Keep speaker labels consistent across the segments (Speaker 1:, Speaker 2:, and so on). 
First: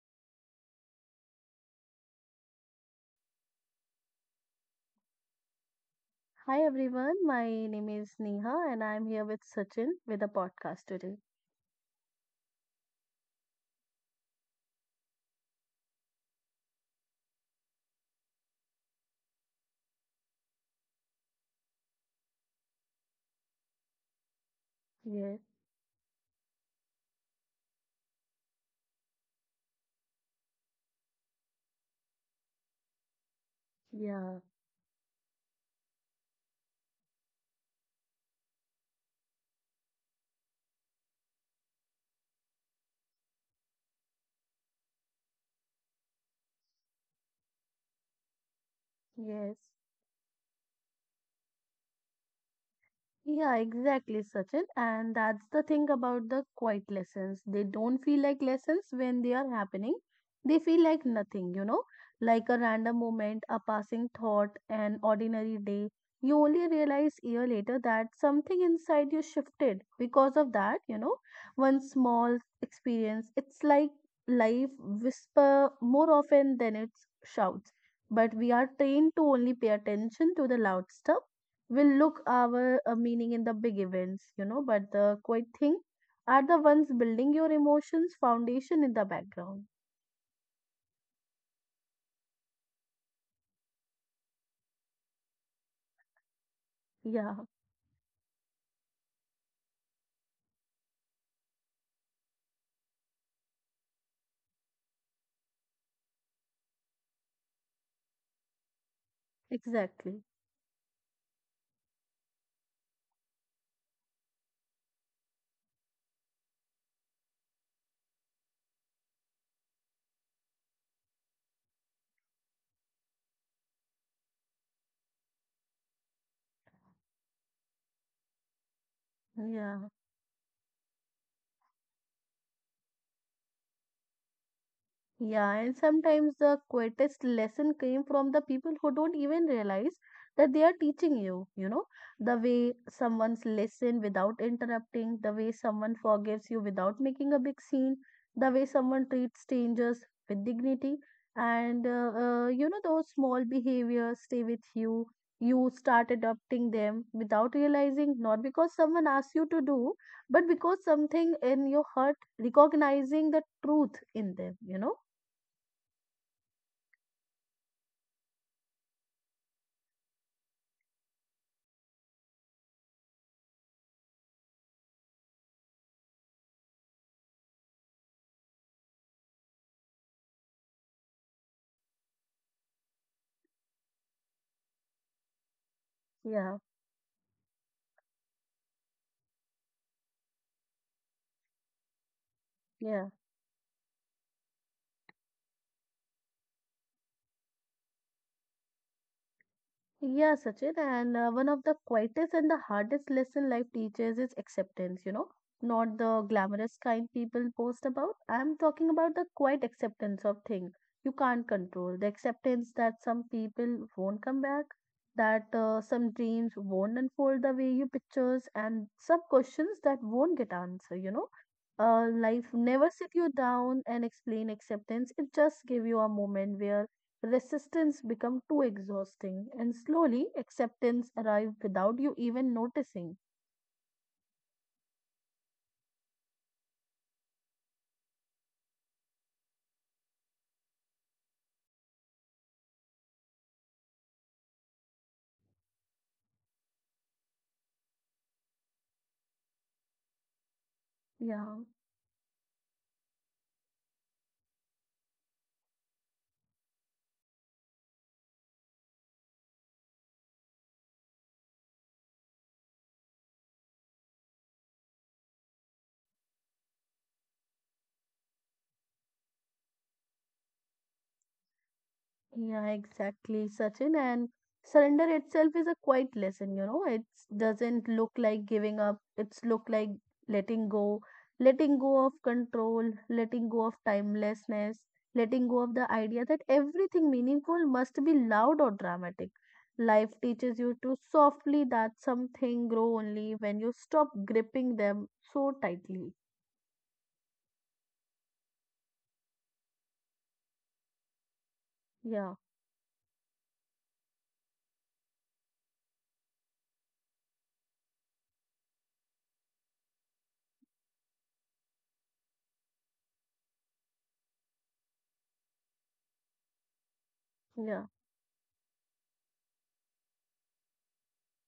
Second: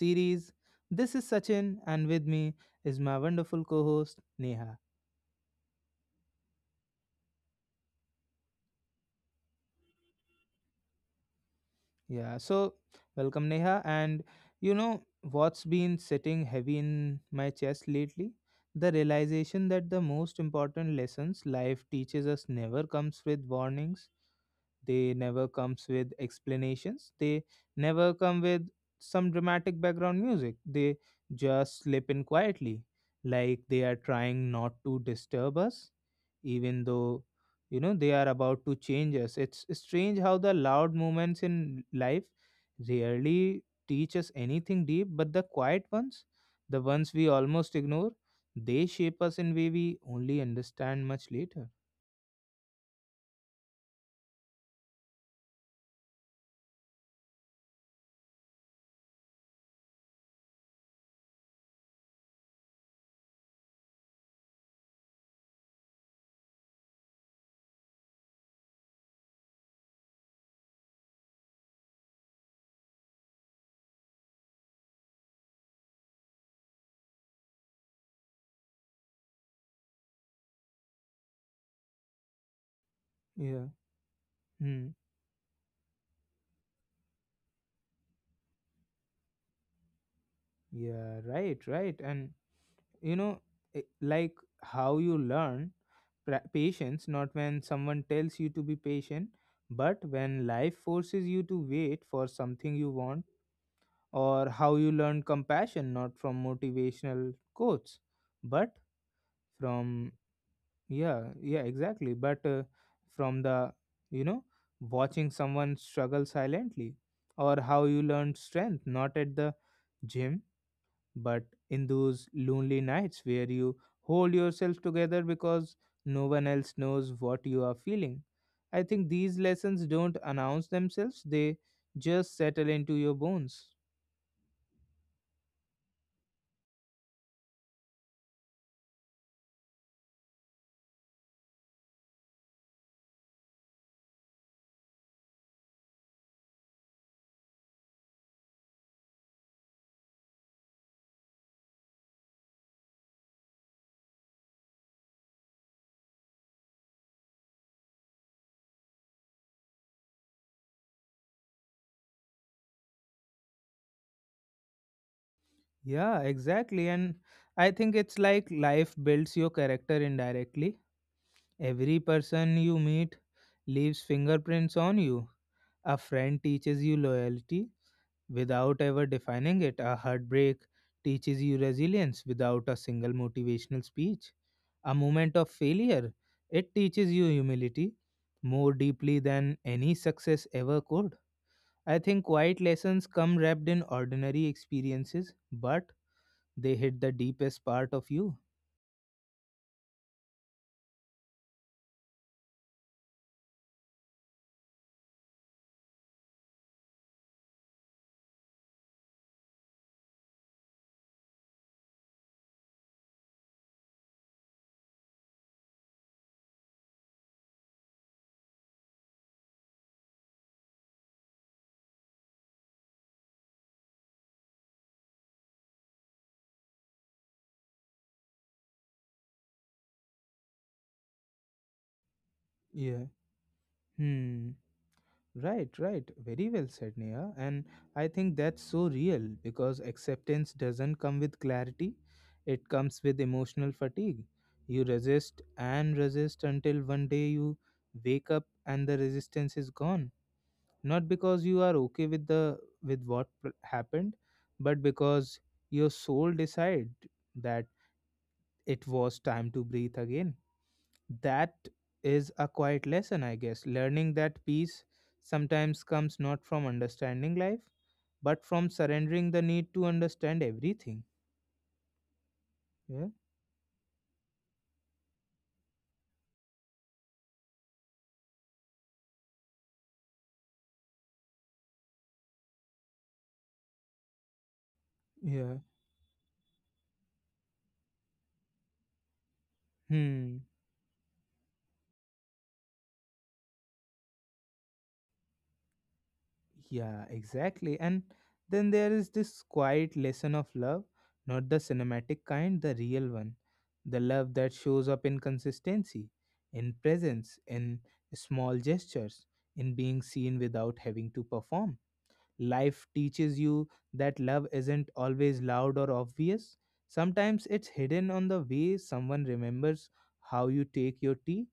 Speaker 1: series. This is Sachin, and with me is my wonderful co host, Neha.
Speaker 2: Hi everyone, my name is Neha and I'm here with Sachin with a podcast today.
Speaker 1: Yeah, so welcome, Neha. And you know what's been sitting heavy in my chest lately? The realization that the most important lessons life teaches us never comes with warnings. They
Speaker 2: Yes,
Speaker 1: never comes with explanations. They never come with some dramatic background music. They just slip in quietly, like they are
Speaker 2: yeah,
Speaker 1: trying not to disturb us, even though they are about to change us. It's strange how the loud moments in life rarely teach us anything deep, but the quiet ones, the ones we almost ignore, they shape us in
Speaker 2: yes.
Speaker 1: way we only understand much later.
Speaker 2: Yeah, exactly, Sachin. And that's the thing about the quiet lessons. They don't feel like lessons when they are happening. They feel like nothing, you know, like a random moment, a passing thought, an ordinary day. You only realize year later that something inside you shifted because of that, one small experience. It's like life whisper more often than it shouts. But we are trained to only pay attention to the loud stuff will look our meaning in the
Speaker 1: Yeah.
Speaker 2: big events, you know,
Speaker 1: Hmm.
Speaker 2: but the quiet thing are the ones building your emotions foundation in the background.
Speaker 1: Yeah, right, right. And you know like how you learn patience, not
Speaker 2: Yeah,
Speaker 1: when someone tells you to be patient, but when life forces you to wait for something you want. Or how you learn compassion, not from motivational quotes, but from,
Speaker 2: exactly.
Speaker 1: yeah, yeah, exactly, but from the, you know watching someone struggle silently. Or how you learn strength, not at the gym, but in those lonely nights where you hold yourself together because no one else knows what you are feeling. I think these lessons
Speaker 2: Yeah.
Speaker 1: don't announce themselves, they just settle into your bones.
Speaker 2: Yeah, and sometimes the quietest lesson came from the people who don't even realize that they are teaching you. You know, the way someone's listen without interrupting, the way someone forgives you without making a big scene, the way someone treats strangers with dignity, and you know, those small behaviors stay with you. You start adopting them without realizing, not because someone asks you to do, but because something in your heart recognizing the truth in them, you know.
Speaker 1: Yeah, exactly. And I think it's like life builds your character indirectly. Every person you meet leaves fingerprints on you. A friend teaches you loyalty, without ever defining it. A heartbreak teaches you resilience without a single motivational speech. A moment of failure,
Speaker 2: Yeah,
Speaker 1: it teaches you humility more deeply than any success ever could. I think quiet lessons
Speaker 2: yeah.
Speaker 1: come wrapped in ordinary experiences, but they hit the deepest part of you.
Speaker 2: Yeah, Sachin, and one of the quietest and the hardest lesson life teaches is acceptance, you know, not the glamorous kind people post about. I'm talking about the quiet acceptance of things you can't control, the acceptance that some people won't come back, that some dreams won't unfold the way you pictures, and some questions that won't get answered, you know. Life never sit you down and explain acceptance. It just give you a moment where resistance become too exhausting and slowly acceptance arrive without you even
Speaker 1: Yeah.
Speaker 2: noticing.
Speaker 1: Hmm. Right, right. Very well said, Neha. And I think that's so real because acceptance doesn't come with clarity, it comes with emotional fatigue. You resist and resist until one day you wake up and the resistance is gone. Not because you
Speaker 2: Yeah.
Speaker 1: are okay with the with what happened, but because your soul decide that it was time to breathe again. That is a quiet lesson, I guess. Learning that peace sometimes comes not from understanding life, but from surrendering the need to understand everything.
Speaker 2: Yeah,
Speaker 1: Yeah.
Speaker 2: exactly, Sachin. And surrender itself is a quiet lesson, you know. It doesn't look like giving up. It's look like letting go, letting go of control, letting go of timelessness, letting
Speaker 1: Yeah.
Speaker 2: go of the idea that everything meaningful must be loud or dramatic. Life
Speaker 1: Hmm.
Speaker 2: teaches you to softly that something grow only when you stop gripping them so tightly.
Speaker 1: Yeah, exactly. And then there is this quiet lesson of love, not the cinematic
Speaker 2: Yeah,
Speaker 1: kind, the real one. The love that shows up in consistency, in presence, in small gestures, in being seen without having to perform. Life teaches you that love isn't always loud or obvious. Sometimes it's
Speaker 2: yeah,
Speaker 1: hidden on the way someone remembers how you take your tea,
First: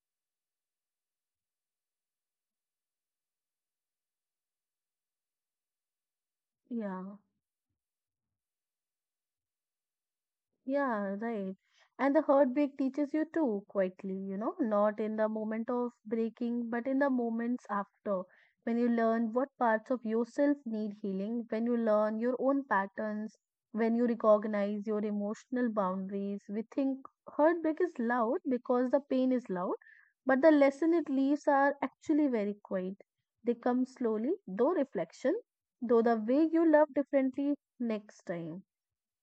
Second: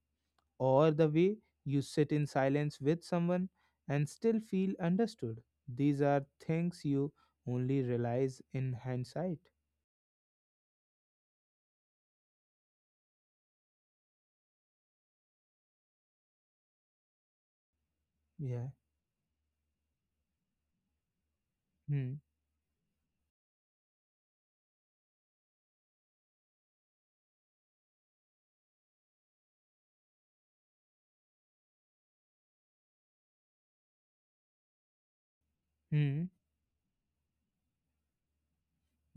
Speaker 1: or the way you sit in silence with someone and still feel understood. These are things you
Speaker 2: yeah.
Speaker 1: only realize in hindsight.
Speaker 2: Yeah, right. And the heartbreak teaches you too, quietly, you know, not in the moment of breaking, but in the moments after.
Speaker 1: Yeah.
Speaker 2: When you learn what parts of yourself need healing, when you
Speaker 1: Hmm.
Speaker 2: learn your own patterns, when you recognize your emotional boundaries, we think heartbreak is loud because the pain is loud, but the lesson it leaves are actually very quiet. They come slowly, though reflection, though the
Speaker 1: Hmm.
Speaker 2: way you love differently next time.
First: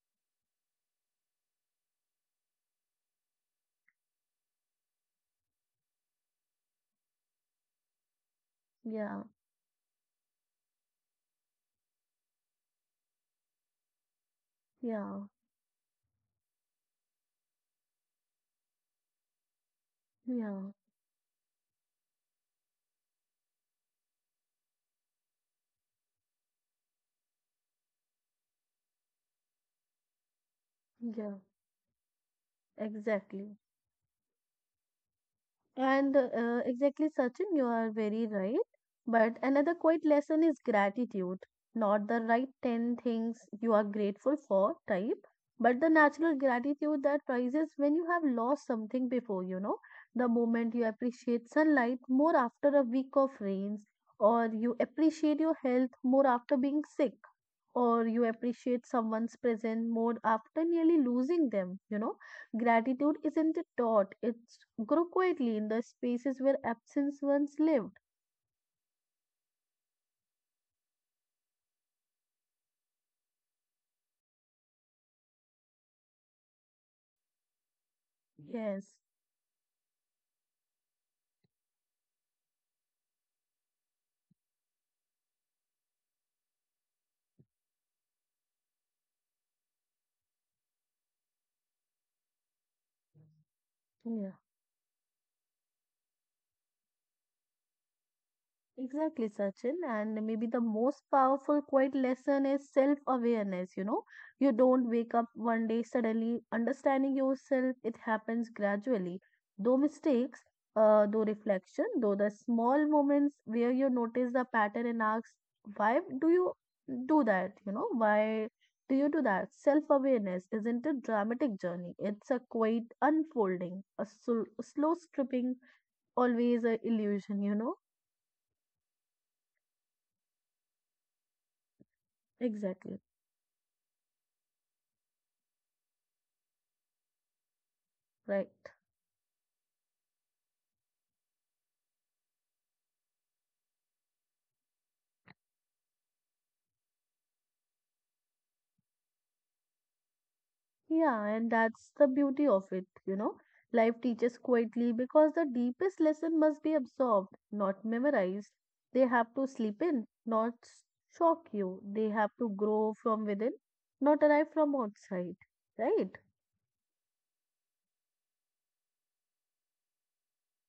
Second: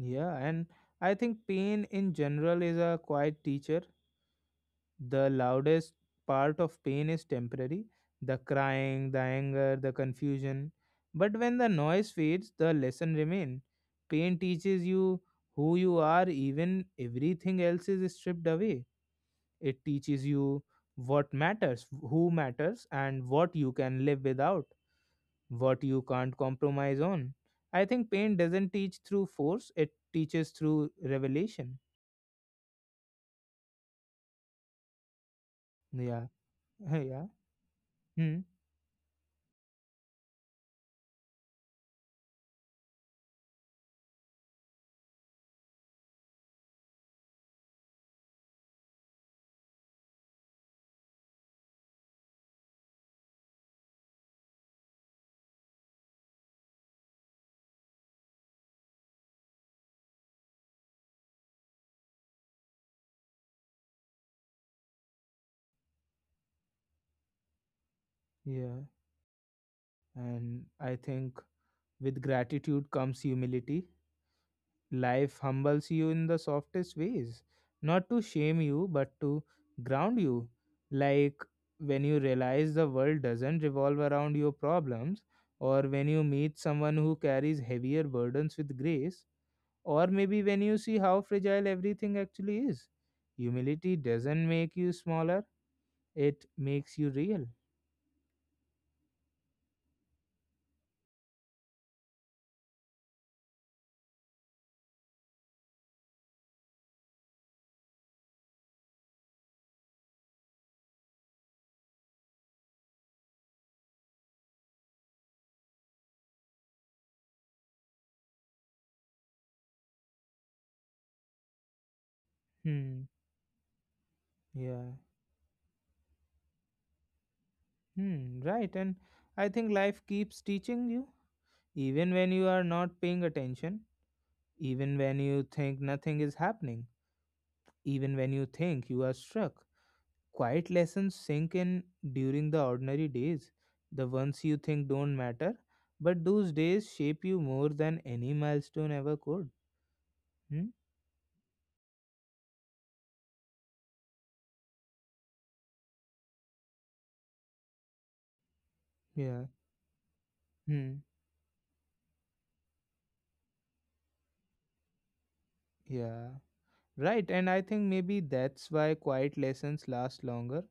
Speaker 1: Yeah. And I think pain in general is a quiet teacher. The loudest part of pain is temporary, the crying, the
Speaker 2: Yeah,
Speaker 1: anger, the confusion. But when the noise fades, the lesson remains. Pain teaches you
Speaker 2: yeah.
Speaker 1: who you are, even everything else is stripped away. It teaches you
Speaker 2: Yeah,
Speaker 1: what matters, who matters, and what you can live without, what you can't compromise on. I think pain doesn't teach through force, it teaches through
Speaker 2: yeah,
Speaker 1: revelation.
Speaker 2: exactly. And
Speaker 1: Yeah,
Speaker 2: exactly,
Speaker 1: yeah,
Speaker 2: Sachin, you are very
Speaker 1: hmm.
Speaker 2: right. But another quiet lesson is gratitude, not the right 10 things you are grateful for type, but the natural gratitude that rises when you have lost something before, you know, the moment you appreciate sunlight more after a week of rains, or you appreciate your health more after being sick or you appreciate someone's present more after nearly losing them, you know. Gratitude isn't taught, it's grow quietly in the spaces where absence once lived.
Speaker 1: Yeah. And I think with gratitude comes humility. Life humbles you in the softest ways, not to shame you,
Speaker 2: Yes.
Speaker 1: but to ground you. Like when you realize the world doesn't revolve around your problems, or when you meet someone who carries heavier burdens with grace, or maybe when you see how fragile everything actually is. Humility doesn't make you smaller, it makes you real.
Speaker 2: Exactly, Sachin. And maybe the most powerful quiet lesson is self awareness. You know, you don't wake up one day suddenly understanding yourself, it happens gradually. Though mistakes, though reflection, though the small moments where you notice the pattern and ask, why do you do that? You know, why do you do that? Self awareness isn't a dramatic journey, it's a quiet
Speaker 1: Hmm,
Speaker 2: unfolding, a
Speaker 1: yeah.
Speaker 2: slow stripping, always a illusion, you know.
Speaker 1: Hmm, right. And I think life keeps teaching you even when you are
Speaker 2: Exactly.
Speaker 1: not paying attention, even when you think nothing is happening, even when you
Speaker 2: Right.
Speaker 1: think you are struck, quiet lessons sink in during the ordinary days, the ones you think don't matter, but those days shape you more than any milestone ever could. Hmm?
Speaker 2: Yeah, and that's the beauty of it, you know. Life teaches quietly because the deepest lesson must be absorbed, not memorized. They have
Speaker 1: Yeah.
Speaker 2: to sleep in, not s-
Speaker 1: Hmm.
Speaker 2: shock you. They have to grow from within, not arrive from outside. Right?
Speaker 1: Yeah. Right, and I think maybe that's why quiet lessons last longer,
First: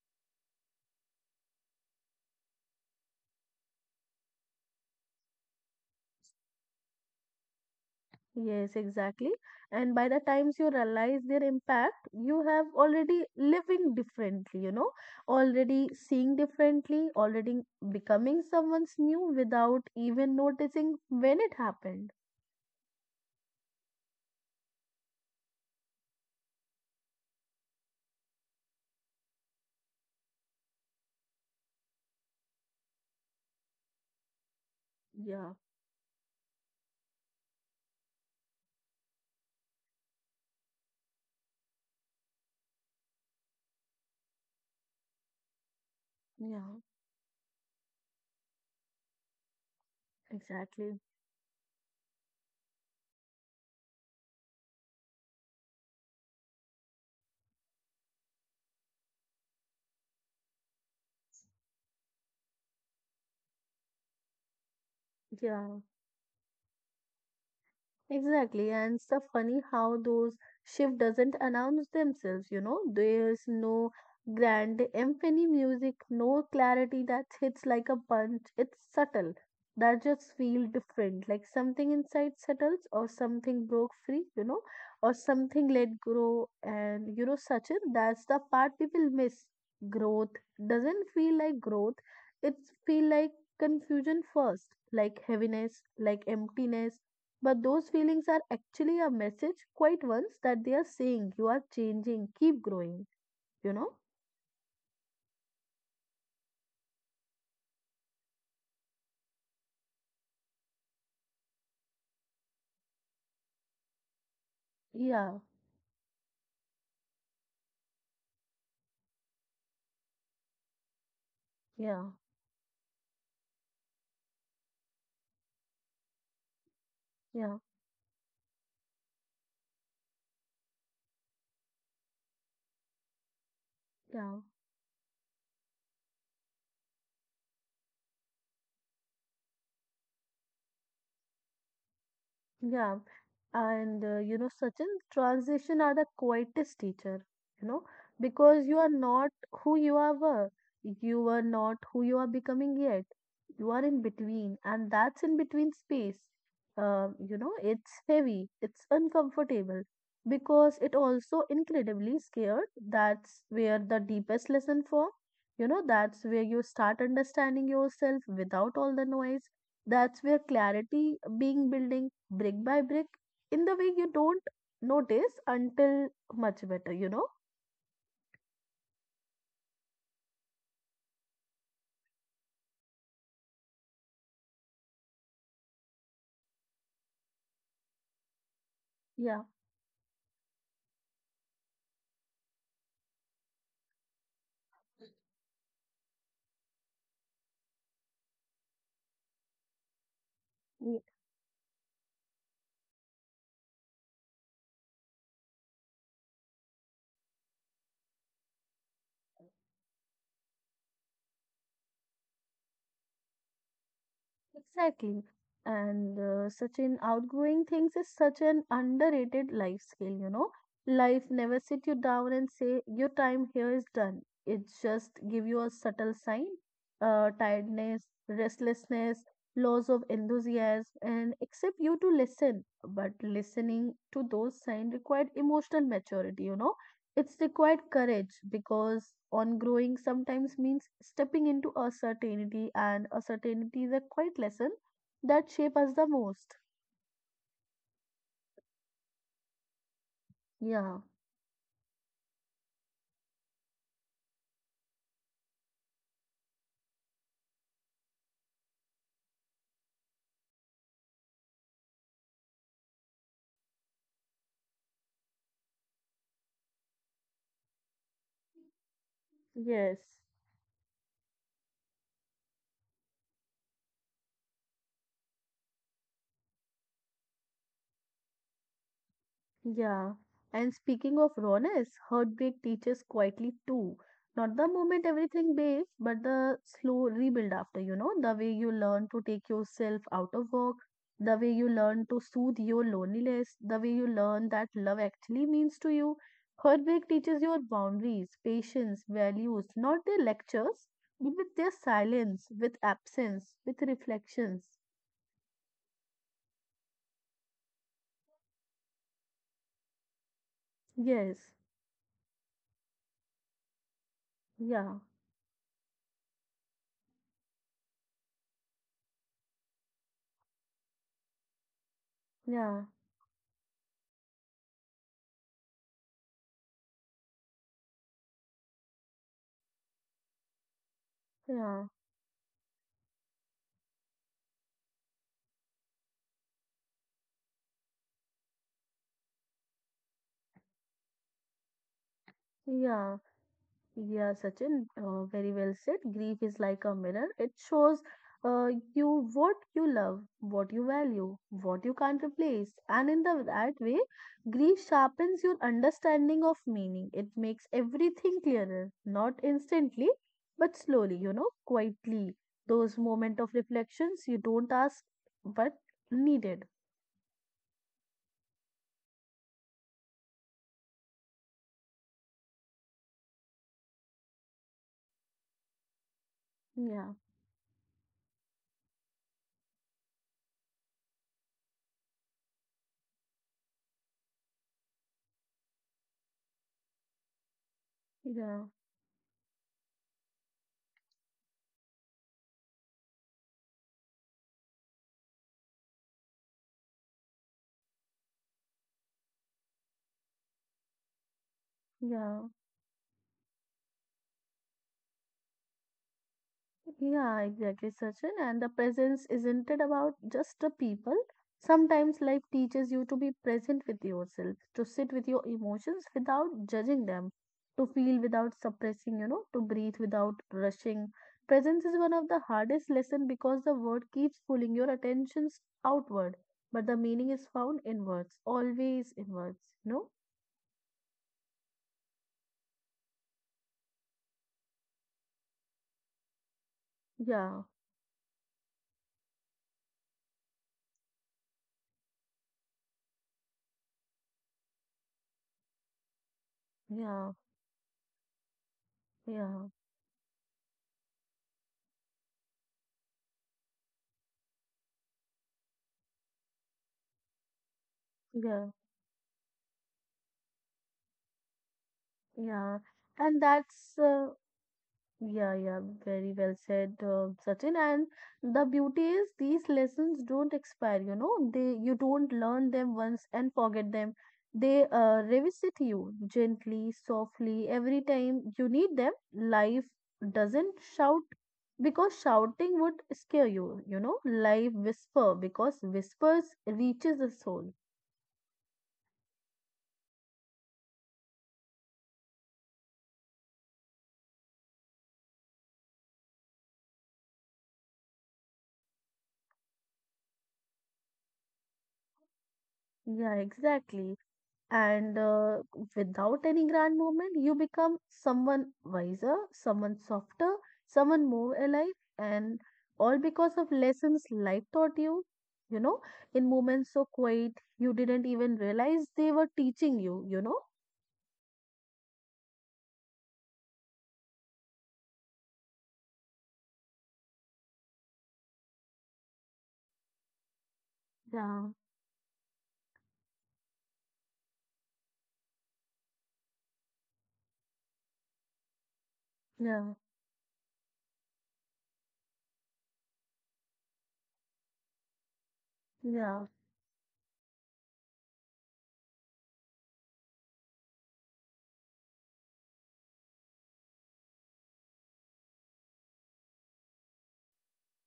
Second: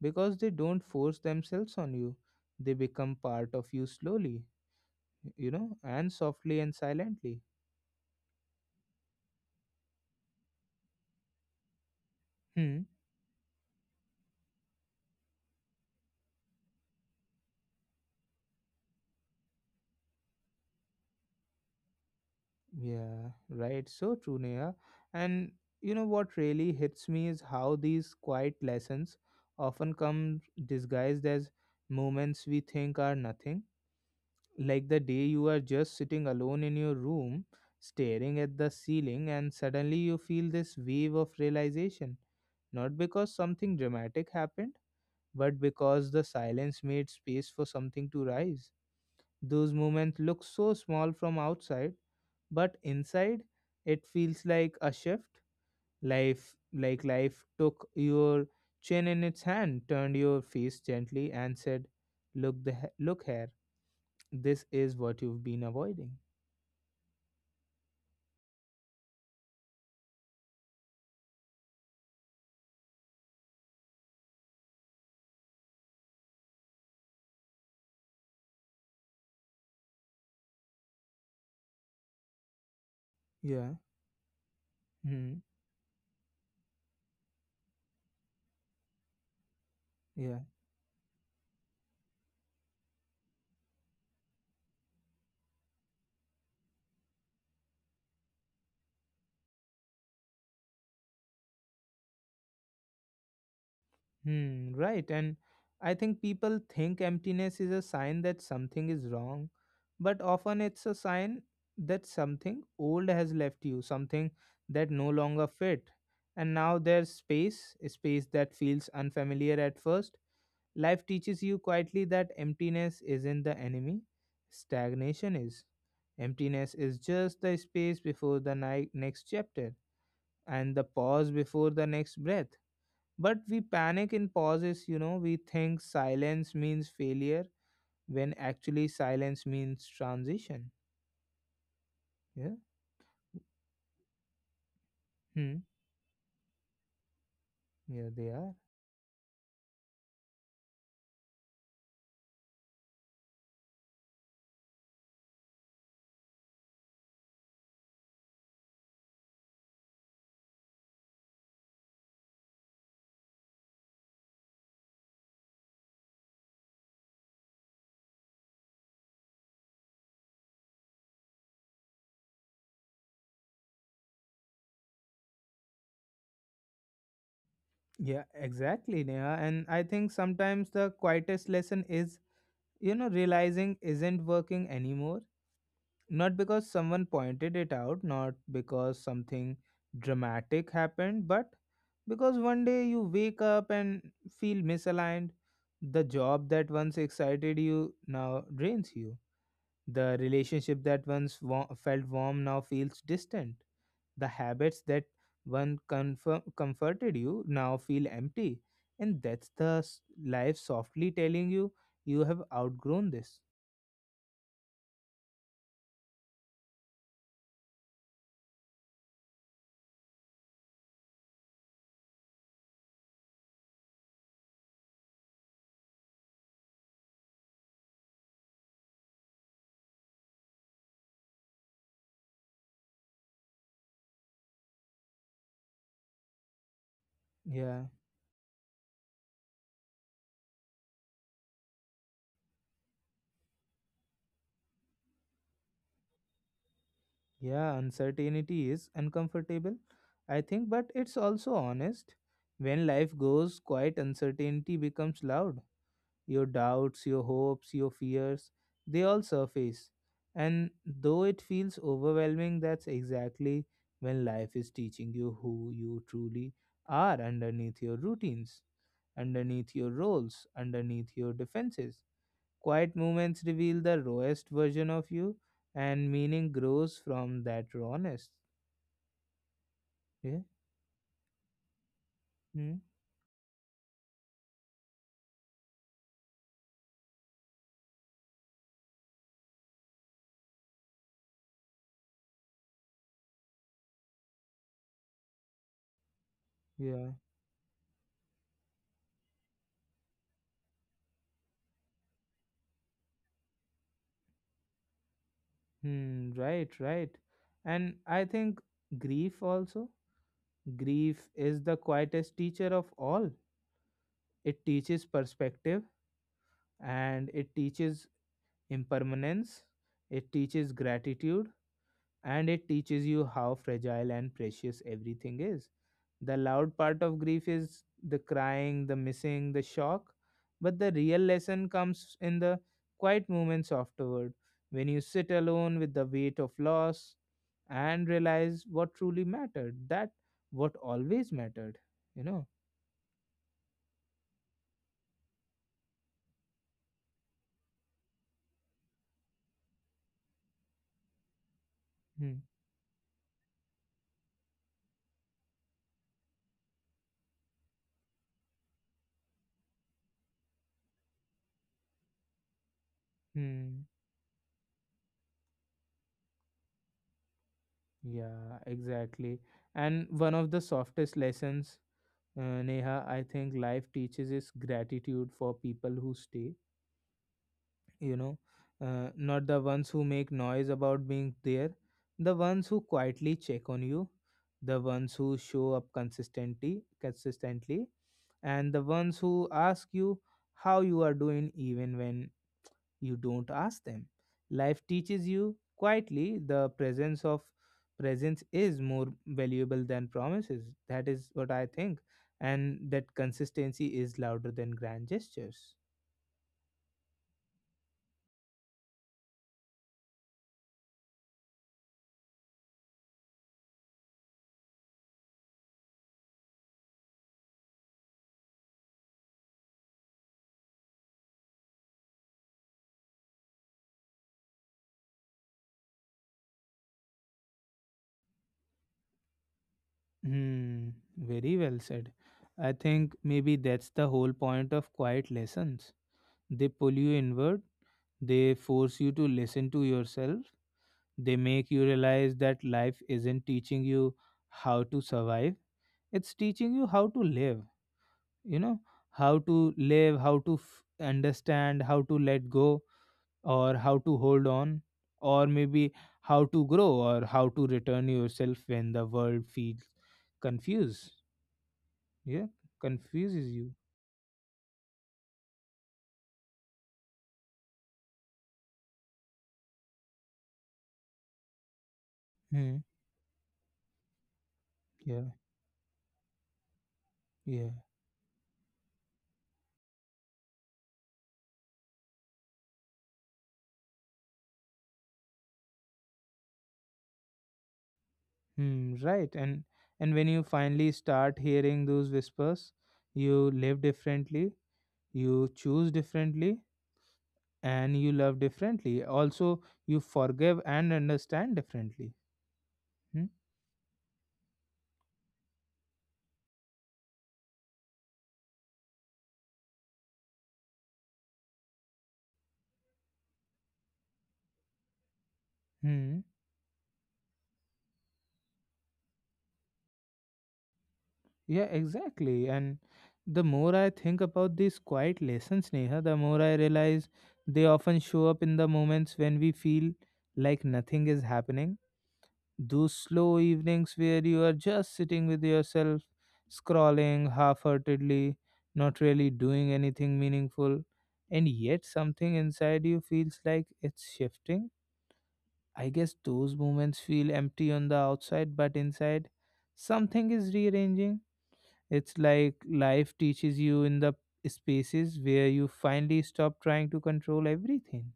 Speaker 1: because they don't force themselves on you. They become part of you slowly, you know, and softly and silently.
Speaker 2: Yes, exactly. And by the times you realize their impact, you have
Speaker 1: Hmm.
Speaker 2: already living differently, you know, already seeing differently, already becoming someone's new without even noticing when it happened.
Speaker 1: Yeah, right. So true, Neha. And you know what really hits me is how these quiet lessons often come disguised as moments we think are nothing. Like the day you
Speaker 2: Yeah,
Speaker 1: are just sitting alone in your room, staring at the ceiling, and suddenly you feel this wave of realization. Not because something dramatic happened, but because the silence
Speaker 2: yeah,
Speaker 1: made space for something to rise. Those moments look so
Speaker 2: exactly.
Speaker 1: small from outside, but inside it feels like a shift. Life, like life, took your chin in its hand, turned your face gently and said, look look here, this is what you've been
Speaker 2: Yeah.
Speaker 1: avoiding.
Speaker 2: Exactly, and it's so funny how those shift doesn't announce themselves, you know. There's no grand symphony music, no clarity that hits like a punch. It's subtle. That just feel different, like something inside settles or something
Speaker 1: Yeah.
Speaker 2: broke free, you know, or
Speaker 1: Hmm.
Speaker 2: something let grow. And you know, Sachin, that's the part people miss.
Speaker 1: Yeah.
Speaker 2: Growth doesn't feel like growth. It feel like confusion first, like heaviness, like emptiness but those feelings are actually a message, quite ones, that they are saying you are changing, keep growing, you know?
Speaker 1: Hmm, right. And I think people think emptiness is a sign that something is wrong, but often it's a sign that something old has left you, something that no longer
Speaker 2: Yeah,
Speaker 1: fit. And now there's space, a space that feels unfamiliar at first. Life teaches you quietly
Speaker 2: yeah,
Speaker 1: that emptiness isn't the enemy, stagnation is. Emptiness is just the
Speaker 2: yeah,
Speaker 1: space before the next chapter, and the pause before the next breath. But we panic in
Speaker 2: yeah.
Speaker 1: pauses, you know, we think silence means failure when actually silence means transition. Yeah.
Speaker 2: Yeah, and you know, Sachin,
Speaker 1: Hmm.
Speaker 2: transition are the quietest teacher, you know,
Speaker 1: Yeah, they are.
Speaker 2: because you are not who you are were. You are not who you are becoming yet. You are in between, and that's in between space. You know, it's heavy, it's uncomfortable because it also incredibly scared. That's where the deepest lesson for, you know, that's where you start understanding yourself without all the noise. That's where clarity being building brick by brick in the way you don't notice until much better, you know?
Speaker 1: Yeah, exactly, Neha. And I think sometimes the quietest lesson is, you know, realizing isn't working anymore. Not because someone pointed it out, not because
Speaker 2: Yeah,
Speaker 1: something dramatic happened, but because one day you wake up and feel misaligned. The job that once excited you now drains you. The relationship
Speaker 2: yeah,
Speaker 1: that once felt warm now feels distant. The habits that comforted you now feel empty. And that's life softly telling you, you have outgrown this.
Speaker 2: exactly. And such an outgrowing things is such an underrated life skill, you know? Life never sit you down and say, your time here is done. It just give you a subtle sign, tiredness, restlessness, loss of enthusiasm, and accept you to listen. But listening to those signs required emotional maturity, you know? It's
Speaker 1: Yeah,
Speaker 2: required courage because on growing sometimes means stepping into a certainty, and a certainty is a quiet lesson that shape us the most.
Speaker 1: yeah, uncertainty is uncomfortable, I think, but
Speaker 2: Yeah.
Speaker 1: it's also honest. When life goes quiet, uncertainty becomes loud. Your doubts, your hopes, your fears, they all surface. And though it feels overwhelming, that's exactly when life is teaching you who you truly are underneath your routines, underneath your
Speaker 2: Yes.
Speaker 1: roles, underneath your defenses. Quiet moments reveal the rawest version of you, and meaning grows from that rawness.
Speaker 2: Yeah,
Speaker 1: Yeah.
Speaker 2: and speaking of rawness, heartbreak
Speaker 1: Hmm.
Speaker 2: teaches quietly too. Not the moment everything bails, but the slow rebuild after, you know, the way you learn to take yourself out of work, the way you learn to soothe your loneliness, the way you learn that love actually means to you. Heartbreak
Speaker 1: Yeah.
Speaker 2: teaches your boundaries, patience, values, not their lectures, but with their silence, with absence, with reflections.
Speaker 1: Hmm. Right. Right. And I think grief also. Grief
Speaker 2: Yes,
Speaker 1: is the quietest teacher of all. It
Speaker 2: yeah,
Speaker 1: teaches perspective, and it teaches impermanence, it teaches gratitude, and it
Speaker 2: yeah,
Speaker 1: teaches you how fragile and precious everything is. The loud part of grief is the crying, the missing, the shock, but the real lesson
Speaker 2: yeah,
Speaker 1: comes in the quiet moments afterward, when you sit alone with the weight of loss and realize what truly mattered, that what always mattered, you know.
Speaker 2: yeah. Yeah, Sachin, very well said. Grief is like a mirror. It shows uh, you what you love, what you value, what you can't
Speaker 1: Hmm.
Speaker 2: replace. And in that way, grief sharpens your understanding of meaning. It makes everything clearer, not instantly, but slowly, you know, quietly. Those moment of
Speaker 1: Hmm.
Speaker 2: reflections you don't ask, but needed.
Speaker 1: Yeah, exactly. And one of the softest lessons, Neha, I think life teaches is gratitude for people who stay,
Speaker 2: Yeah,
Speaker 1: you know, not the ones who make noise about being there, the ones who quietly check on you, the ones who show up consistently,
Speaker 2: yeah,
Speaker 1: and the ones who ask you how you are doing even when you don't ask them. Life teaches you quietly the presence of presence is more valuable than promises. That is what I think.
Speaker 2: yeah.
Speaker 1: And that consistency is louder than grand gestures.
Speaker 2: Yeah, exactly, Sachin. And the presence isn't it about just the people? Sometimes life teaches you to be present with yourself, to sit with your emotions without judging them, to feel without suppressing, you know, to breathe without rushing. Presence is one of the hardest lessons because the word keeps pulling your attentions outward, but the meaning is found inwards, always inwards, you know?
Speaker 1: Hmm, very well said. I think maybe that's the whole point of quiet lessons. They pull you inward,
Speaker 2: Yeah,
Speaker 1: they force you to listen to yourself, they make you realize that life isn't teaching you how to survive, it's teaching you how to
Speaker 2: yeah,
Speaker 1: live. You know, how to
Speaker 2: yeah,
Speaker 1: live, understand, how to let go, or how to hold on, or maybe how to grow, or how to return yourself
Speaker 2: yeah,
Speaker 1: when the world feels confused, yeah,
Speaker 2: yeah.
Speaker 1: confuses
Speaker 2: And
Speaker 1: you.
Speaker 2: that's yeah, yeah, very well said, Sachin. And the beauty is these lessons don't expire, you know, they you don't
Speaker 1: Hmm.
Speaker 2: learn them once and forget them. They
Speaker 1: Yeah.
Speaker 2: revisit you gently,
Speaker 1: Yeah.
Speaker 2: softly, every time you need them. Life doesn't shout because shouting would scare you, you know, life whisper because whispers reaches the soul.
Speaker 1: Hmm, right. And when you finally start hearing those whispers, you live differently, you choose differently, and you love differently also, you forgive and understand differently. Hmm?
Speaker 2: Yeah, exactly. And without any grand movement, you become someone wiser, someone softer, someone more alive, and all because of lessons life taught you. You know,
Speaker 1: Hmm.
Speaker 2: in moments so quiet, you didn't even realize they were teaching you, you know?
Speaker 1: Yeah, exactly. And the more I think about these quiet lessons, Neha, the more I realize they often show up in the moments when we feel like nothing is happening.
Speaker 2: Yeah,
Speaker 1: Those slow evenings where you are just sitting with yourself, scrolling half heartedly, not really doing
Speaker 2: yeah,
Speaker 1: anything meaningful, and yet something inside you feels like it's shifting. I guess
Speaker 2: yeah.
Speaker 1: those moments feel empty on the outside, but inside, something is rearranging. It's like life teaches you in the spaces where you finally stop trying to control everything.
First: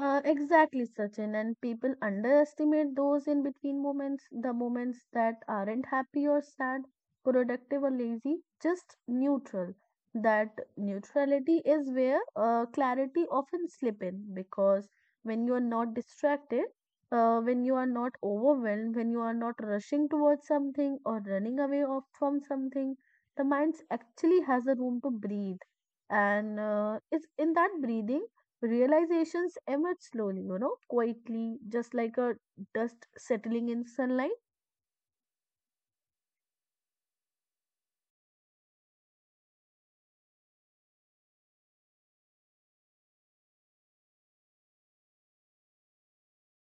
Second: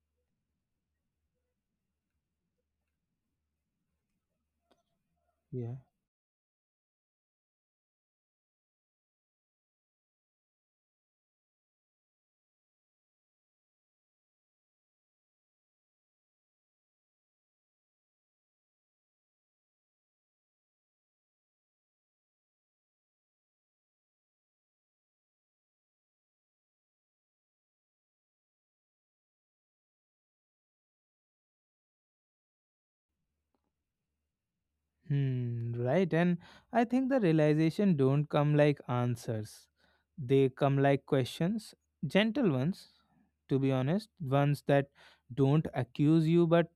Speaker 2: Exactly, Sachin. And people underestimate those in between moments, the moments that
Speaker 1: Yeah.
Speaker 2: aren't happy or sad, productive or lazy, just neutral. That neutrality is where clarity often slip in because when you are not distracted, when you are not overwhelmed, when you are not rushing towards something or running away of, from something, the mind actually has a room to breathe. And it's in that breathing realizations emerge slowly, you know, quietly, just like a dust settling in sunlight.
Speaker 1: Hmm, right. And I think the realization don't come like answers. They come like questions, gentle ones, to be honest, ones that don't accuse you but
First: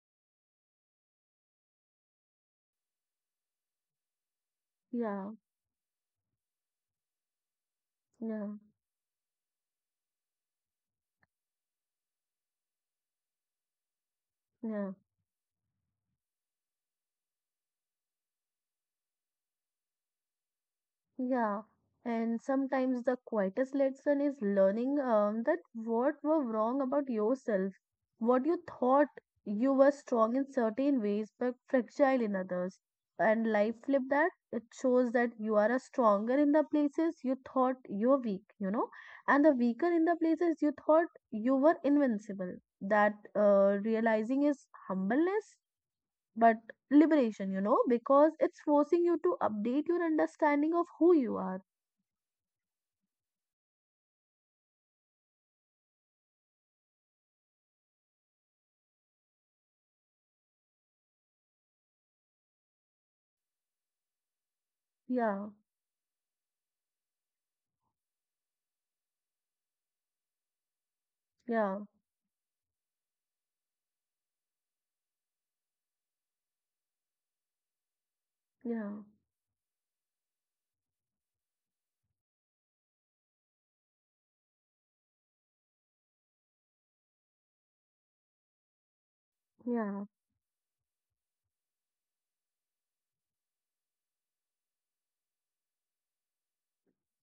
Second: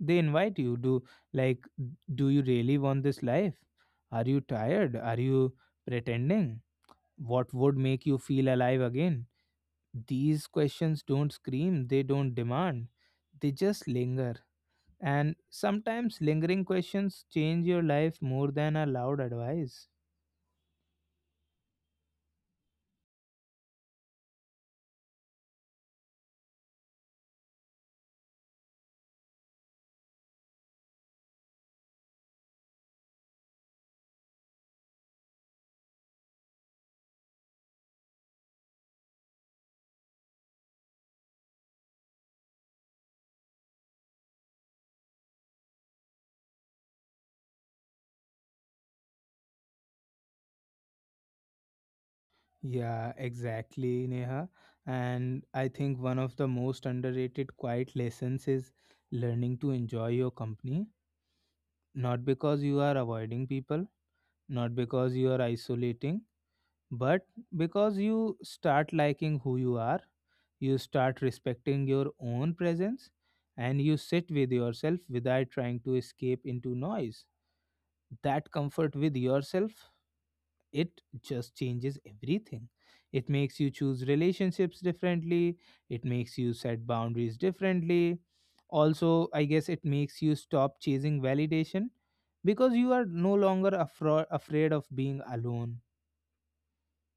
Speaker 1: they invite you do, like, do you really want this life, are you tired, are
Speaker 2: Yeah,
Speaker 1: you pretending, what would make you feel
Speaker 2: yeah,
Speaker 1: alive again? These questions don't scream, they don't demand, they just linger.
Speaker 2: yeah.
Speaker 1: And sometimes lingering questions change your life more than a loud advice.
Speaker 2: Yeah, and sometimes the quietest lesson is learning that what were wrong about yourself, what you thought you were strong in certain ways but fragile in others. And life flip that it shows that you are a stronger in the places you thought you're weak, you know, and the weaker in the places you thought you were invincible. That realizing is humbleness, but liberation, you know, because it's forcing you to update your understanding of who you are.
Speaker 1: Yeah, exactly, Neha. And I think one of the most underrated quiet lessons is learning to enjoy your company. Not because you are avoiding people, not because you are
Speaker 2: Yeah,
Speaker 1: isolating, but because you start liking who you are. You start
Speaker 2: yeah,
Speaker 1: respecting your own presence, and you sit with yourself without trying to escape into noise. That
Speaker 2: yeah,
Speaker 1: comfort with yourself, it just changes everything. It makes you choose relationships differently, it makes you set boundaries differently. Also, I guess it
Speaker 2: yeah,
Speaker 1: makes you stop chasing validation because you are no longer afraid of being alone.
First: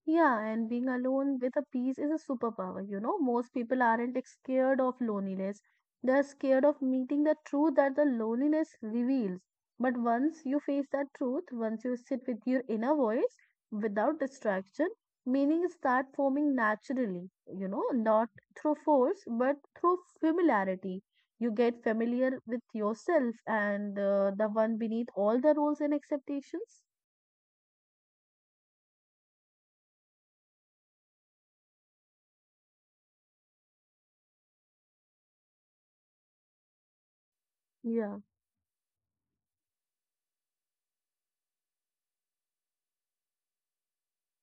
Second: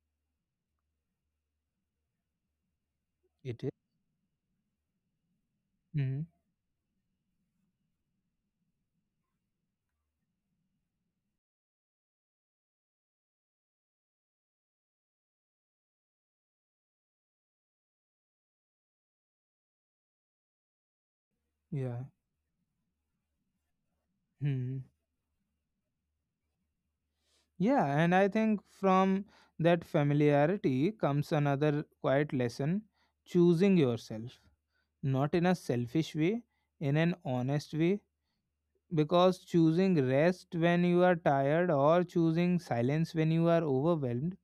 Speaker 2: yeah. And being alone with a peace is a superpower. You know, most
Speaker 1: It is.
Speaker 2: people aren't scared of loneliness. They're
Speaker 1: Mhm.
Speaker 2: scared of meeting the truth that the loneliness reveals. But once you face that truth, once you sit with your inner voice without distraction, meaning start forming naturally. You know, not through force, but through familiarity. You get
Speaker 1: Yeah.
Speaker 2: familiar with yourself and the one
Speaker 1: Hmm.
Speaker 2: beneath all the rules and expectations.
Speaker 1: Yeah, and I think from that familiarity comes another quiet lesson, choosing yourself, not in a selfish way, in an honest way.
Speaker 2: Yeah,
Speaker 1: Because choosing rest when you are tired, or choosing silence when you are overwhelmed,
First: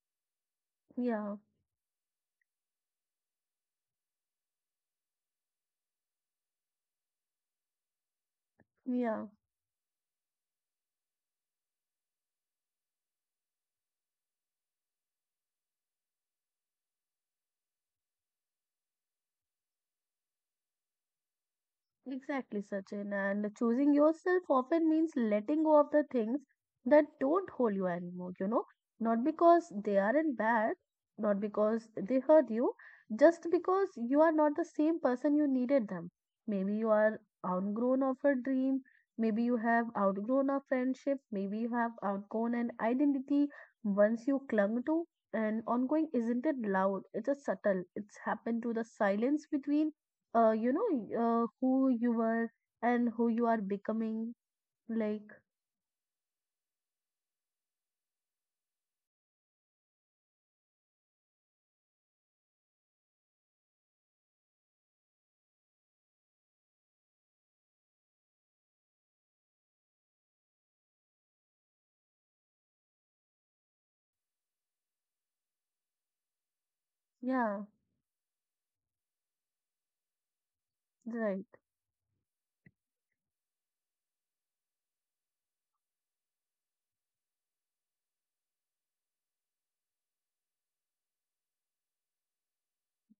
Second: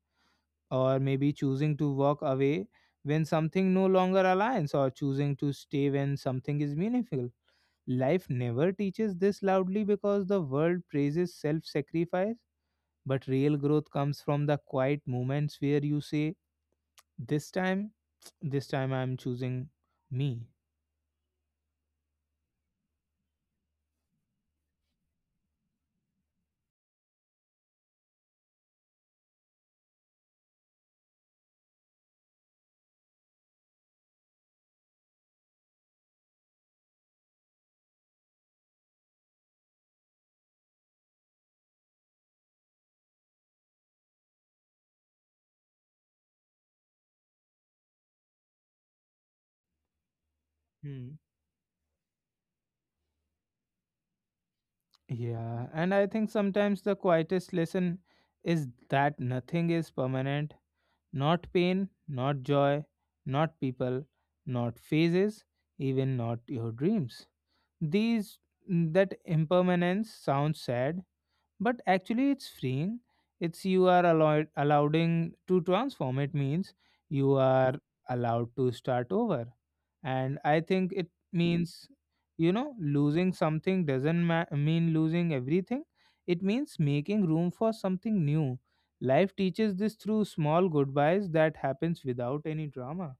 Speaker 1: or maybe
Speaker 2: yeah,
Speaker 1: choosing to walk away when something no longer aligns, or choosing to stay when something is meaningful. Life never teaches
Speaker 2: yeah,
Speaker 1: this loudly because the world praises self sacrifice, but real growth comes from the quiet moments where you say, this time, this time I'm choosing me.
Speaker 2: exactly, Sachin. And choosing yourself often means letting go of the things that don't hold you anymore, not because they aren't bad, not because they hurt you, just because you are not the same person you needed them. Maybe you are outgrown of a dream, maybe you have outgrown a friendship, maybe you have outgrown an identity once you clung to. And ongoing isn't it loud? It's a subtle. It's happened to the silence between uh, you know
Speaker 1: Hmm.
Speaker 2: who you were and who you are becoming like.
Speaker 1: Yeah, and I think sometimes the quietest lesson is that nothing is permanent, not pain, not joy, not people, not phases, even not your dreams. These, that impermanence sounds sad, but actually it's freeing. It's you are allowed allowing to transform. It means you
Speaker 2: Yeah,
Speaker 1: are allowed to start over, and I think it
Speaker 2: right.
Speaker 1: means, you know, losing something doesn't mean losing everything, it means making room for something new. Life teaches this through small goodbyes that happens without any drama.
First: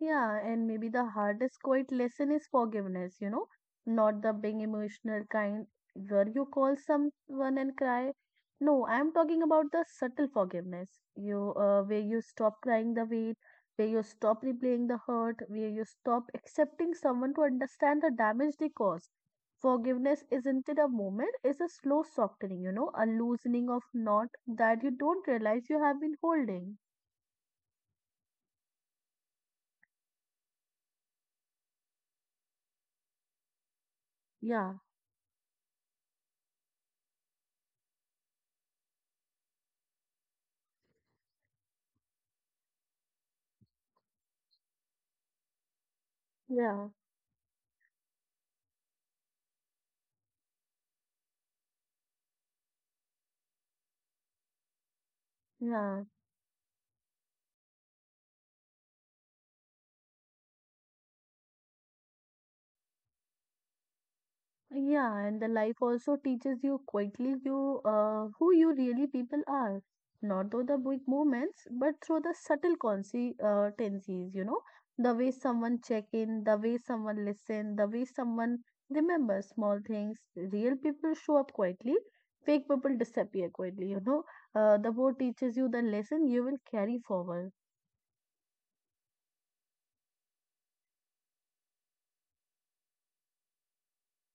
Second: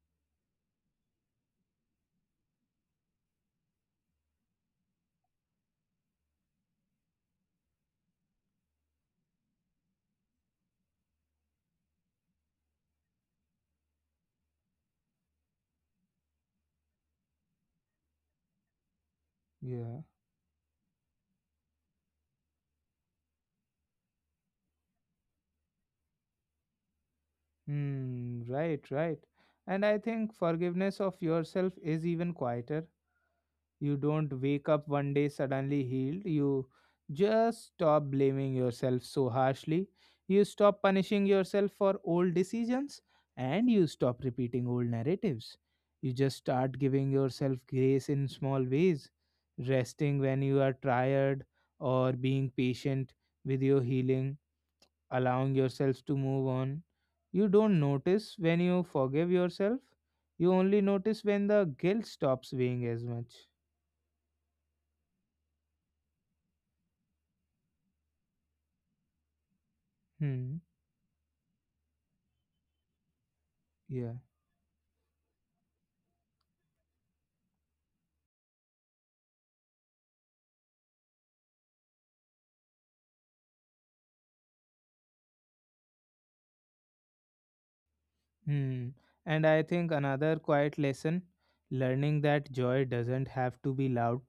Speaker 2: Yeah, and maybe the hardest quiet lesson is forgiveness, not the big emotional kind where you call someone and cry. No, I'm talking about the subtle forgiveness. You, where you stop crying the weight, where you stop replaying the hurt, where you stop accepting someone to understand the damage they caused.
Speaker 1: Yeah.
Speaker 2: Forgiveness isn't it a moment, it's a slow softening, a loosening of knot that you don't realize you have been holding.
Speaker 1: Hmm. Right, right. And I think forgiveness of yourself is even quieter. You don't wake
Speaker 2: Yeah,
Speaker 1: up one day suddenly healed. You just stop blaming yourself so harshly. You stop punishing yourself for old decisions, and you stop repeating old narratives. You just start
Speaker 2: yeah,
Speaker 1: giving yourself grace in small ways, resting when you are tired, or being patient with your healing, allowing
Speaker 2: yeah.
Speaker 1: yourself to move on. You don't notice when you forgive yourself. You only notice when the guilt stops weighing as much.
Speaker 2: Yeah, and the life also teaches you quietly you who you really people are, not
Speaker 1: Hmm.
Speaker 2: through the big moments, but through the subtle consequences.
Speaker 1: Yeah.
Speaker 2: You know, the way someone check in, the way someone listen, the way someone remember small things. Real people show up quietly, fake people disappear quietly. The board teaches you the lesson you will carry forward.
Speaker 1: Hmm. And I think another quiet lesson, learning that joy doesn't have to be loud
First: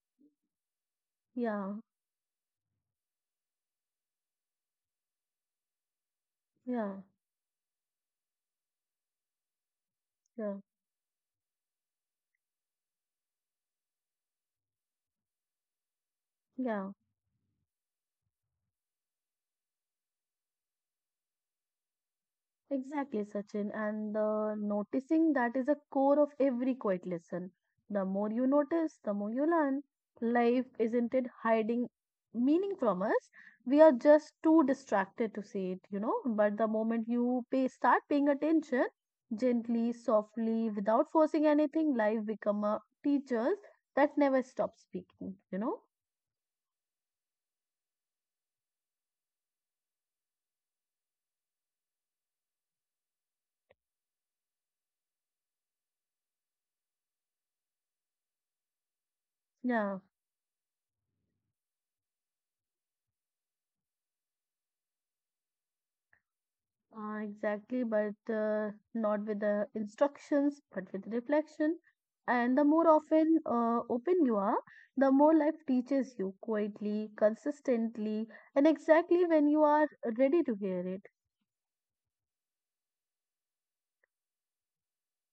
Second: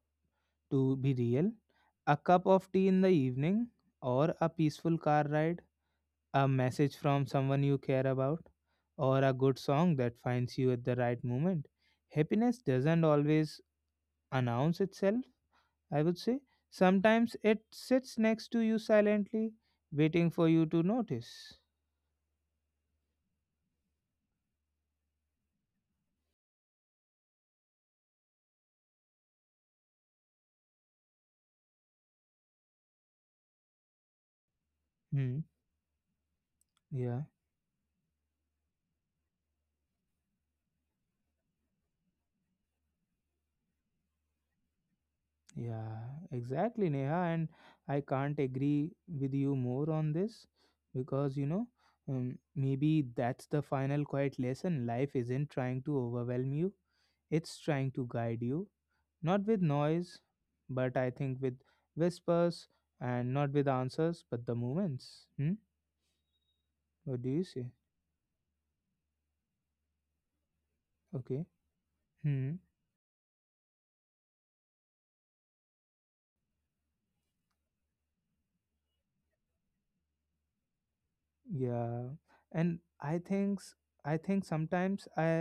Speaker 1: to be real.
Speaker 2: Yeah,
Speaker 1: A cup of tea in the evening, or a peaceful car ride, a message
Speaker 2: yeah,
Speaker 1: from someone you care about, or a good song that finds
Speaker 2: yeah,
Speaker 1: you at the right moment. Happiness doesn't always announce itself, I would say.
Speaker 2: yeah.
Speaker 1: Sometimes it sits next to you silently, waiting for you to notice.
Speaker 2: Exactly, Sachin. And the noticing that is a core of every quiet lesson. The more you notice, the more you learn. Life isn't it hiding meaning from us. We are just too
Speaker 1: Hmm.
Speaker 2: distracted to see it, But the moment
Speaker 1: Yeah.
Speaker 2: you pay, start paying attention gently, softly, without forcing anything, life become a teacher that never stop speaking,
Speaker 1: Yeah, exactly, Neha. And I can't agree with you more on this because, you know, maybe that's the final quiet lesson. Life isn't trying to overwhelm you, it's trying to guide you, not with
Speaker 2: Yeah.
Speaker 1: noise, but I think with whispers, and not with answers, but the moments. Hmm? What do you say?
Speaker 2: Exactly, but not with the instructions, but with
Speaker 1: Okay.
Speaker 2: reflection.
Speaker 1: Hmm.
Speaker 2: And the more often open you are, the more life teaches you quietly, consistently, and exactly when you are ready to hear it.
Speaker 1: Yeah, and I think I think sometimes I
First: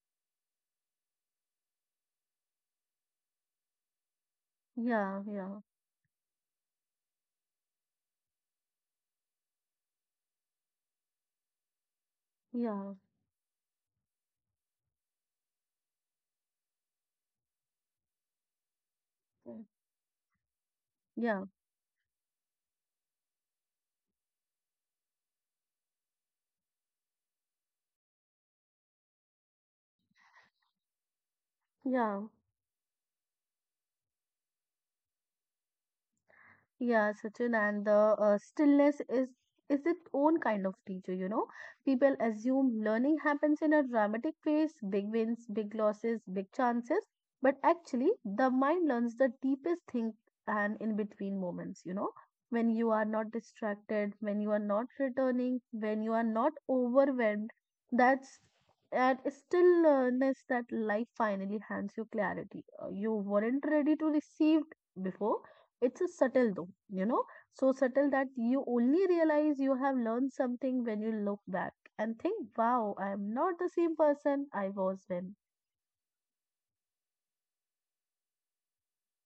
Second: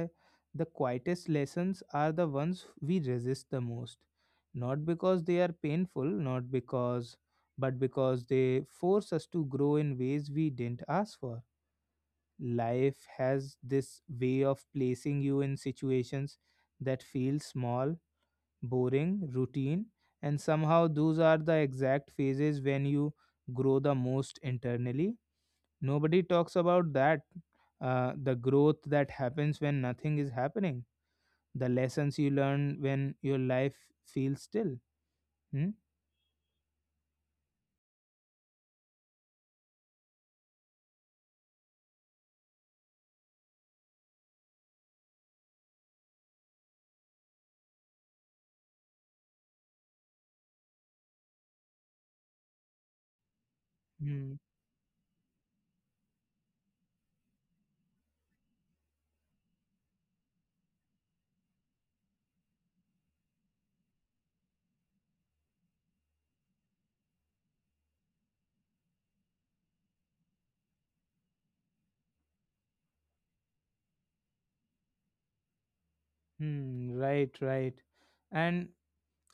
Speaker 1: the quietest lessons are the ones we resist the most, not
Speaker 2: Yeah,
Speaker 1: because they are
Speaker 2: yeah,
Speaker 1: painful, not because but because they force us to grow in ways we didn't ask for.
Speaker 2: yeah,
Speaker 1: Life has this way of placing you in situations that feel small, boring, routine, and somehow those are
Speaker 2: yeah,
Speaker 1: the exact phases when you grow the most internally. Nobody talks about that. The growth that happens when nothing is happening, the lessons
Speaker 2: yeah.
Speaker 1: you learn when your life feels still. Hmm?
Speaker 2: Yeah, Sachin, and the stillness is its own kind of teacher, People assume learning happens in a dramatic pace, big wins, big losses, big chances, but actually the mind learns the deepest thing and in between moments, when you are not distracted, when
Speaker 1: Hmm.
Speaker 2: you are not returning, when you are not overwhelmed. That's that stillness that life finally hands you clarity. You weren't ready to receive before. It's a subtle though, so subtle that you only realize you have learned something when you look back and think, wow, I am not the same person I was then.
Speaker 1: Hmm. Right, right. And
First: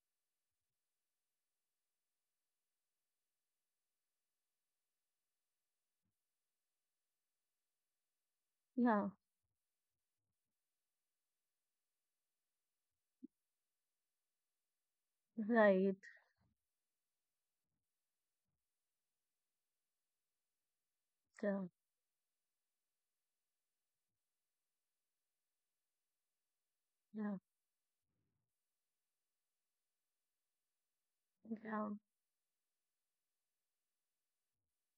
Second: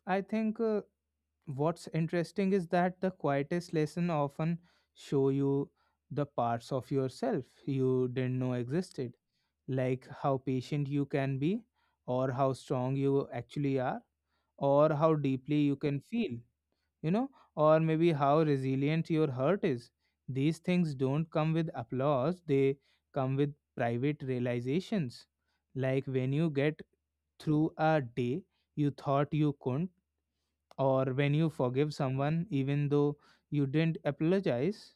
Speaker 1: I think what's interesting is that the quietest lesson often show you the parts of yourself you didn't know
Speaker 2: Yeah,
Speaker 1: existed, like how patient you can be, or how strong you actually are, or how deeply you
Speaker 2: right.
Speaker 1: can feel. You know, or maybe how resilient your hurt is. These things don't come
Speaker 2: Yeah,
Speaker 1: with applause, they come with private realizations. Like when you get
Speaker 2: yeah,
Speaker 1: through a day you thought you couldn't, or when you
Speaker 2: yeah,
Speaker 1: forgive someone even though you didn't apologize,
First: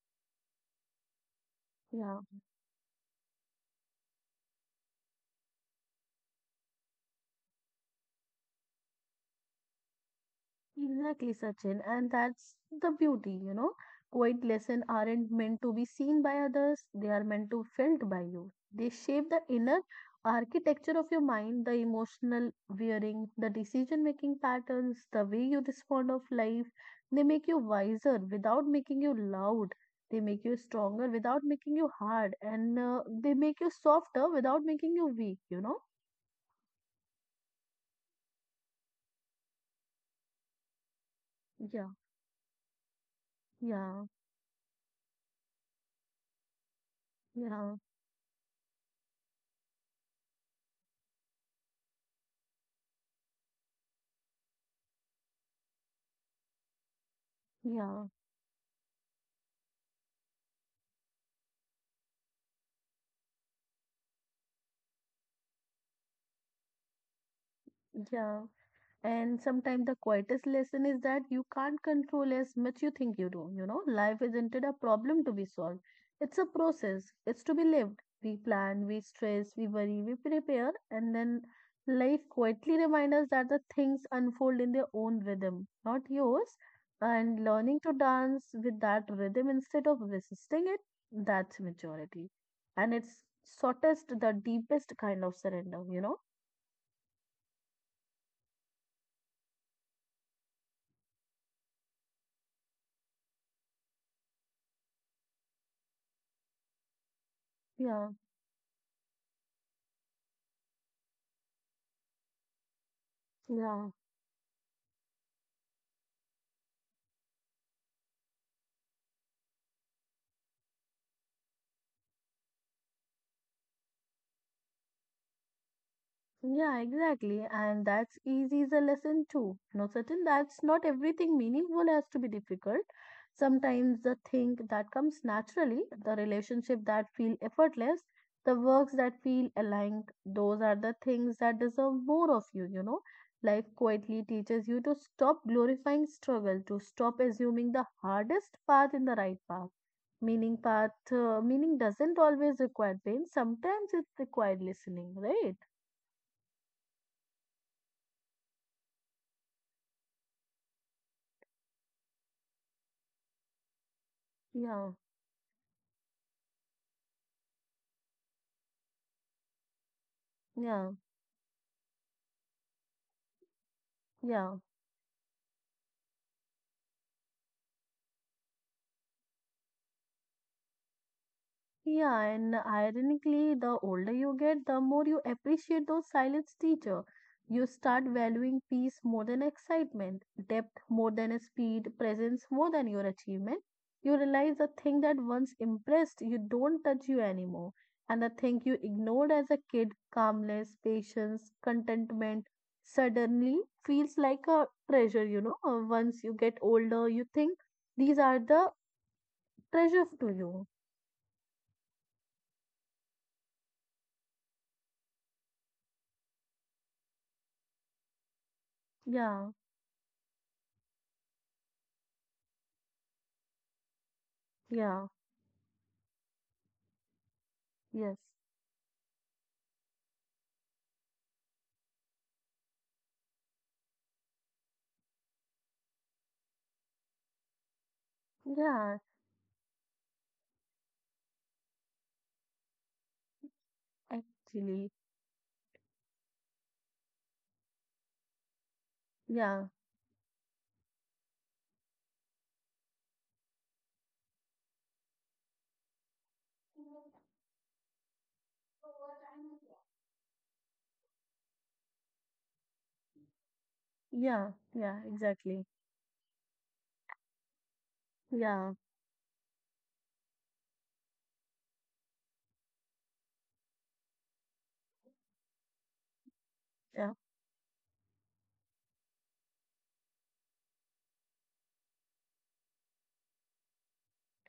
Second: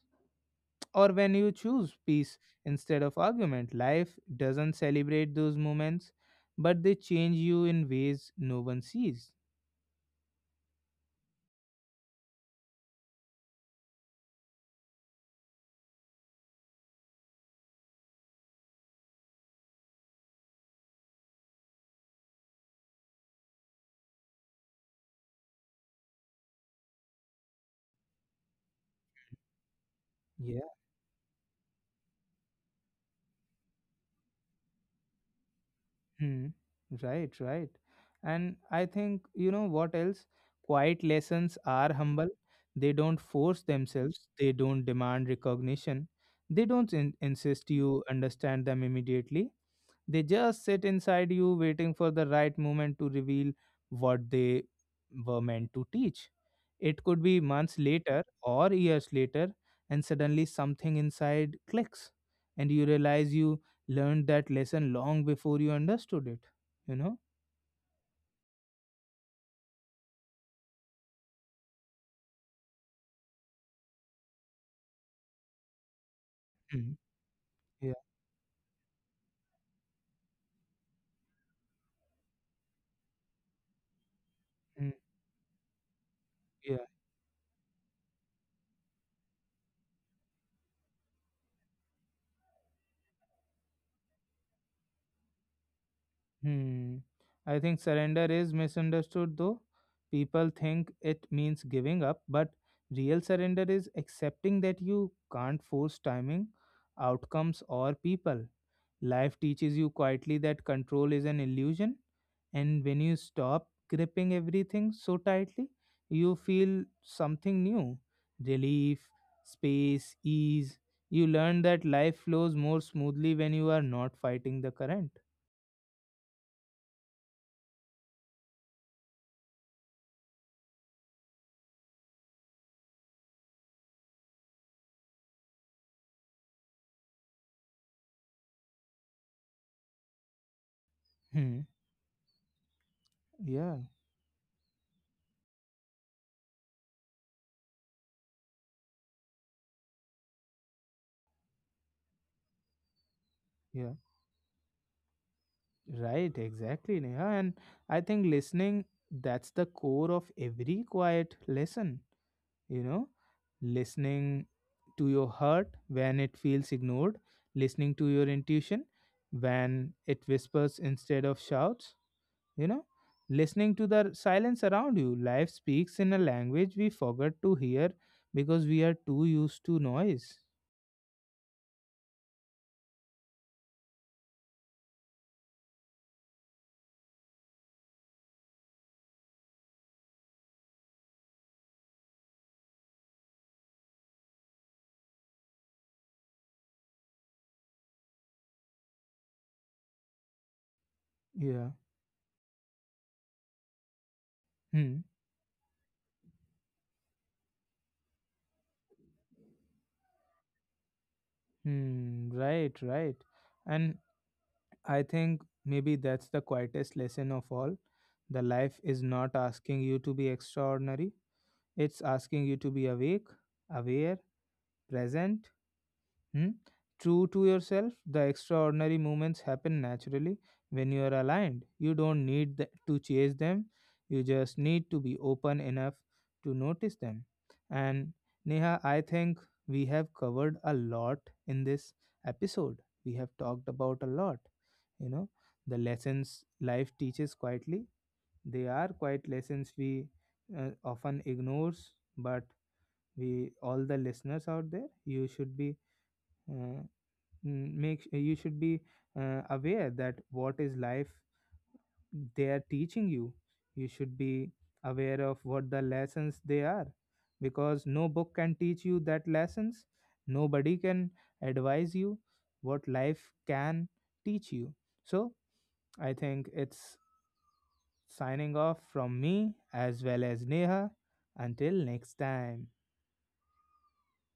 Speaker 1: or when you choose
Speaker 2: yeah.
Speaker 1: peace instead of argument. Life doesn't celebrate those moments, but they change you in ways no one sees.
Speaker 2: Exactly, Sachin. And that's the beauty, Quiet lessons aren't meant to be seen by others, they are meant to felt by you. They shape the inner architecture of your mind, the emotional wearing, the decision making patterns, the way you respond of life. They make you wiser without making you loud. They make you
Speaker 1: Yeah.
Speaker 2: stronger without making you hard. And they make you softer without making you weak, you know?
Speaker 1: Hmm. Right, right. And I think, you know what else? Quiet lessons
Speaker 2: Yeah,
Speaker 1: are humble. They don't force
Speaker 2: yeah,
Speaker 1: themselves, they don't demand recognition, they don't insist
Speaker 2: yeah,
Speaker 1: you understand them immediately. They just sit inside you, waiting for the right moment to reveal what they were meant to teach. It could be months
Speaker 2: yeah,
Speaker 1: later or years later, and suddenly something inside clicks, and you realize you learned that lesson long before you understood it, you know.
Speaker 2: yeah. And sometimes the quietest lesson is that you can't control as much you think you do. You know, life isn't it a problem to be solved. It's a
Speaker 1: Mm.
Speaker 2: process. It's to be
Speaker 1: Yeah.
Speaker 2: lived. We plan, we stress, we worry, we prepare, and then life quietly reminds us that the things unfold in their
Speaker 1: Mm,
Speaker 2: own rhythm, not yours.
Speaker 1: yeah.
Speaker 2: And learning to dance with that rhythm instead of resisting it, that's maturity. And it's shortest, the deepest kind of surrender, you know?
Speaker 1: Hmm. I think surrender is misunderstood though. People think it means giving up, but real surrender is accepting that you can't force timing, outcomes or
Speaker 2: Yeah,
Speaker 1: people. Life teaches you quietly that control is an illusion. And when you stop
Speaker 2: yeah.
Speaker 1: gripping everything so tightly, you feel something new, relief, space, ease. You learn that life flows more smoothly when you are not fighting the current.
Speaker 2: Yeah, exactly. And that's easy is a lesson too. No, certain that's not everything meaningful has to be difficult. Sometimes the thing that comes naturally, the relationship that feel effortless, the works that feel aligned, those are the things that
Speaker 1: Hmm.
Speaker 2: deserve more of you, you know. Life
Speaker 1: Yeah,
Speaker 2: quietly teaches you to stop glorifying struggle, to stop assuming the hardest path in the right path. Meaning path, meaning doesn't always require pain. Sometimes
Speaker 1: yeah.
Speaker 2: it required listening, right?
Speaker 1: Right, exactly, Neha. And I think listening, that's the core of every quiet lesson. You know, listening
Speaker 2: Yeah.
Speaker 1: to your heart when it feels ignored, listening to your intuition when it whispers
Speaker 2: Yeah,
Speaker 1: instead of shouts, you know, listening to the
Speaker 2: yeah,
Speaker 1: silence around you. Life speaks in a language we forgot to hear because we are too used to noise.
Speaker 2: yeah. And ironically, the older you get, the more you appreciate those silence teacher. You start valuing peace more than excitement, depth more than speed, presence more than your achievement. You realize the thing that once impressed you don't touch you anymore, and the thing you ignored as a kid, calmness, patience,
Speaker 1: Yeah.
Speaker 2: contentment, suddenly feels
Speaker 1: Hmm.
Speaker 2: like a treasure. Once you get older, you think these are the treasure to you.
Speaker 1: Hmm. Right, right. And I think maybe that's the quietest lesson of all, the life is not asking you
Speaker 2: Yeah,
Speaker 1: to be extraordinary. It's asking you to be awake, aware, present,
Speaker 2: yeah,
Speaker 1: hmm, true to yourself. The
Speaker 2: yes.
Speaker 1: extraordinary moments happen naturally when you are aligned. You don't need to chase them, you just need to be open enough to notice them. And Neha, I think
Speaker 2: Yeah,
Speaker 1: we have covered a lot in this episode. We have talked about a lot, you know,
Speaker 2: actually.
Speaker 1: the lessons life teaches quietly. They are quite lessons we
Speaker 2: Yeah,
Speaker 1: often ignores, but we, all the listeners out there, you should be uh, make you should be aware that what is life they are teaching you, you should be
Speaker 2: yeah,
Speaker 1: aware of
Speaker 2: yeah,
Speaker 1: what the
Speaker 2: exactly.
Speaker 1: lessons they are, because no book can teach you
Speaker 2: Yeah,
Speaker 1: that lessons, nobody can advise you what life can teach you. So I think it's
Speaker 2: yeah.
Speaker 1: signing off from me as well as Neha, until next time.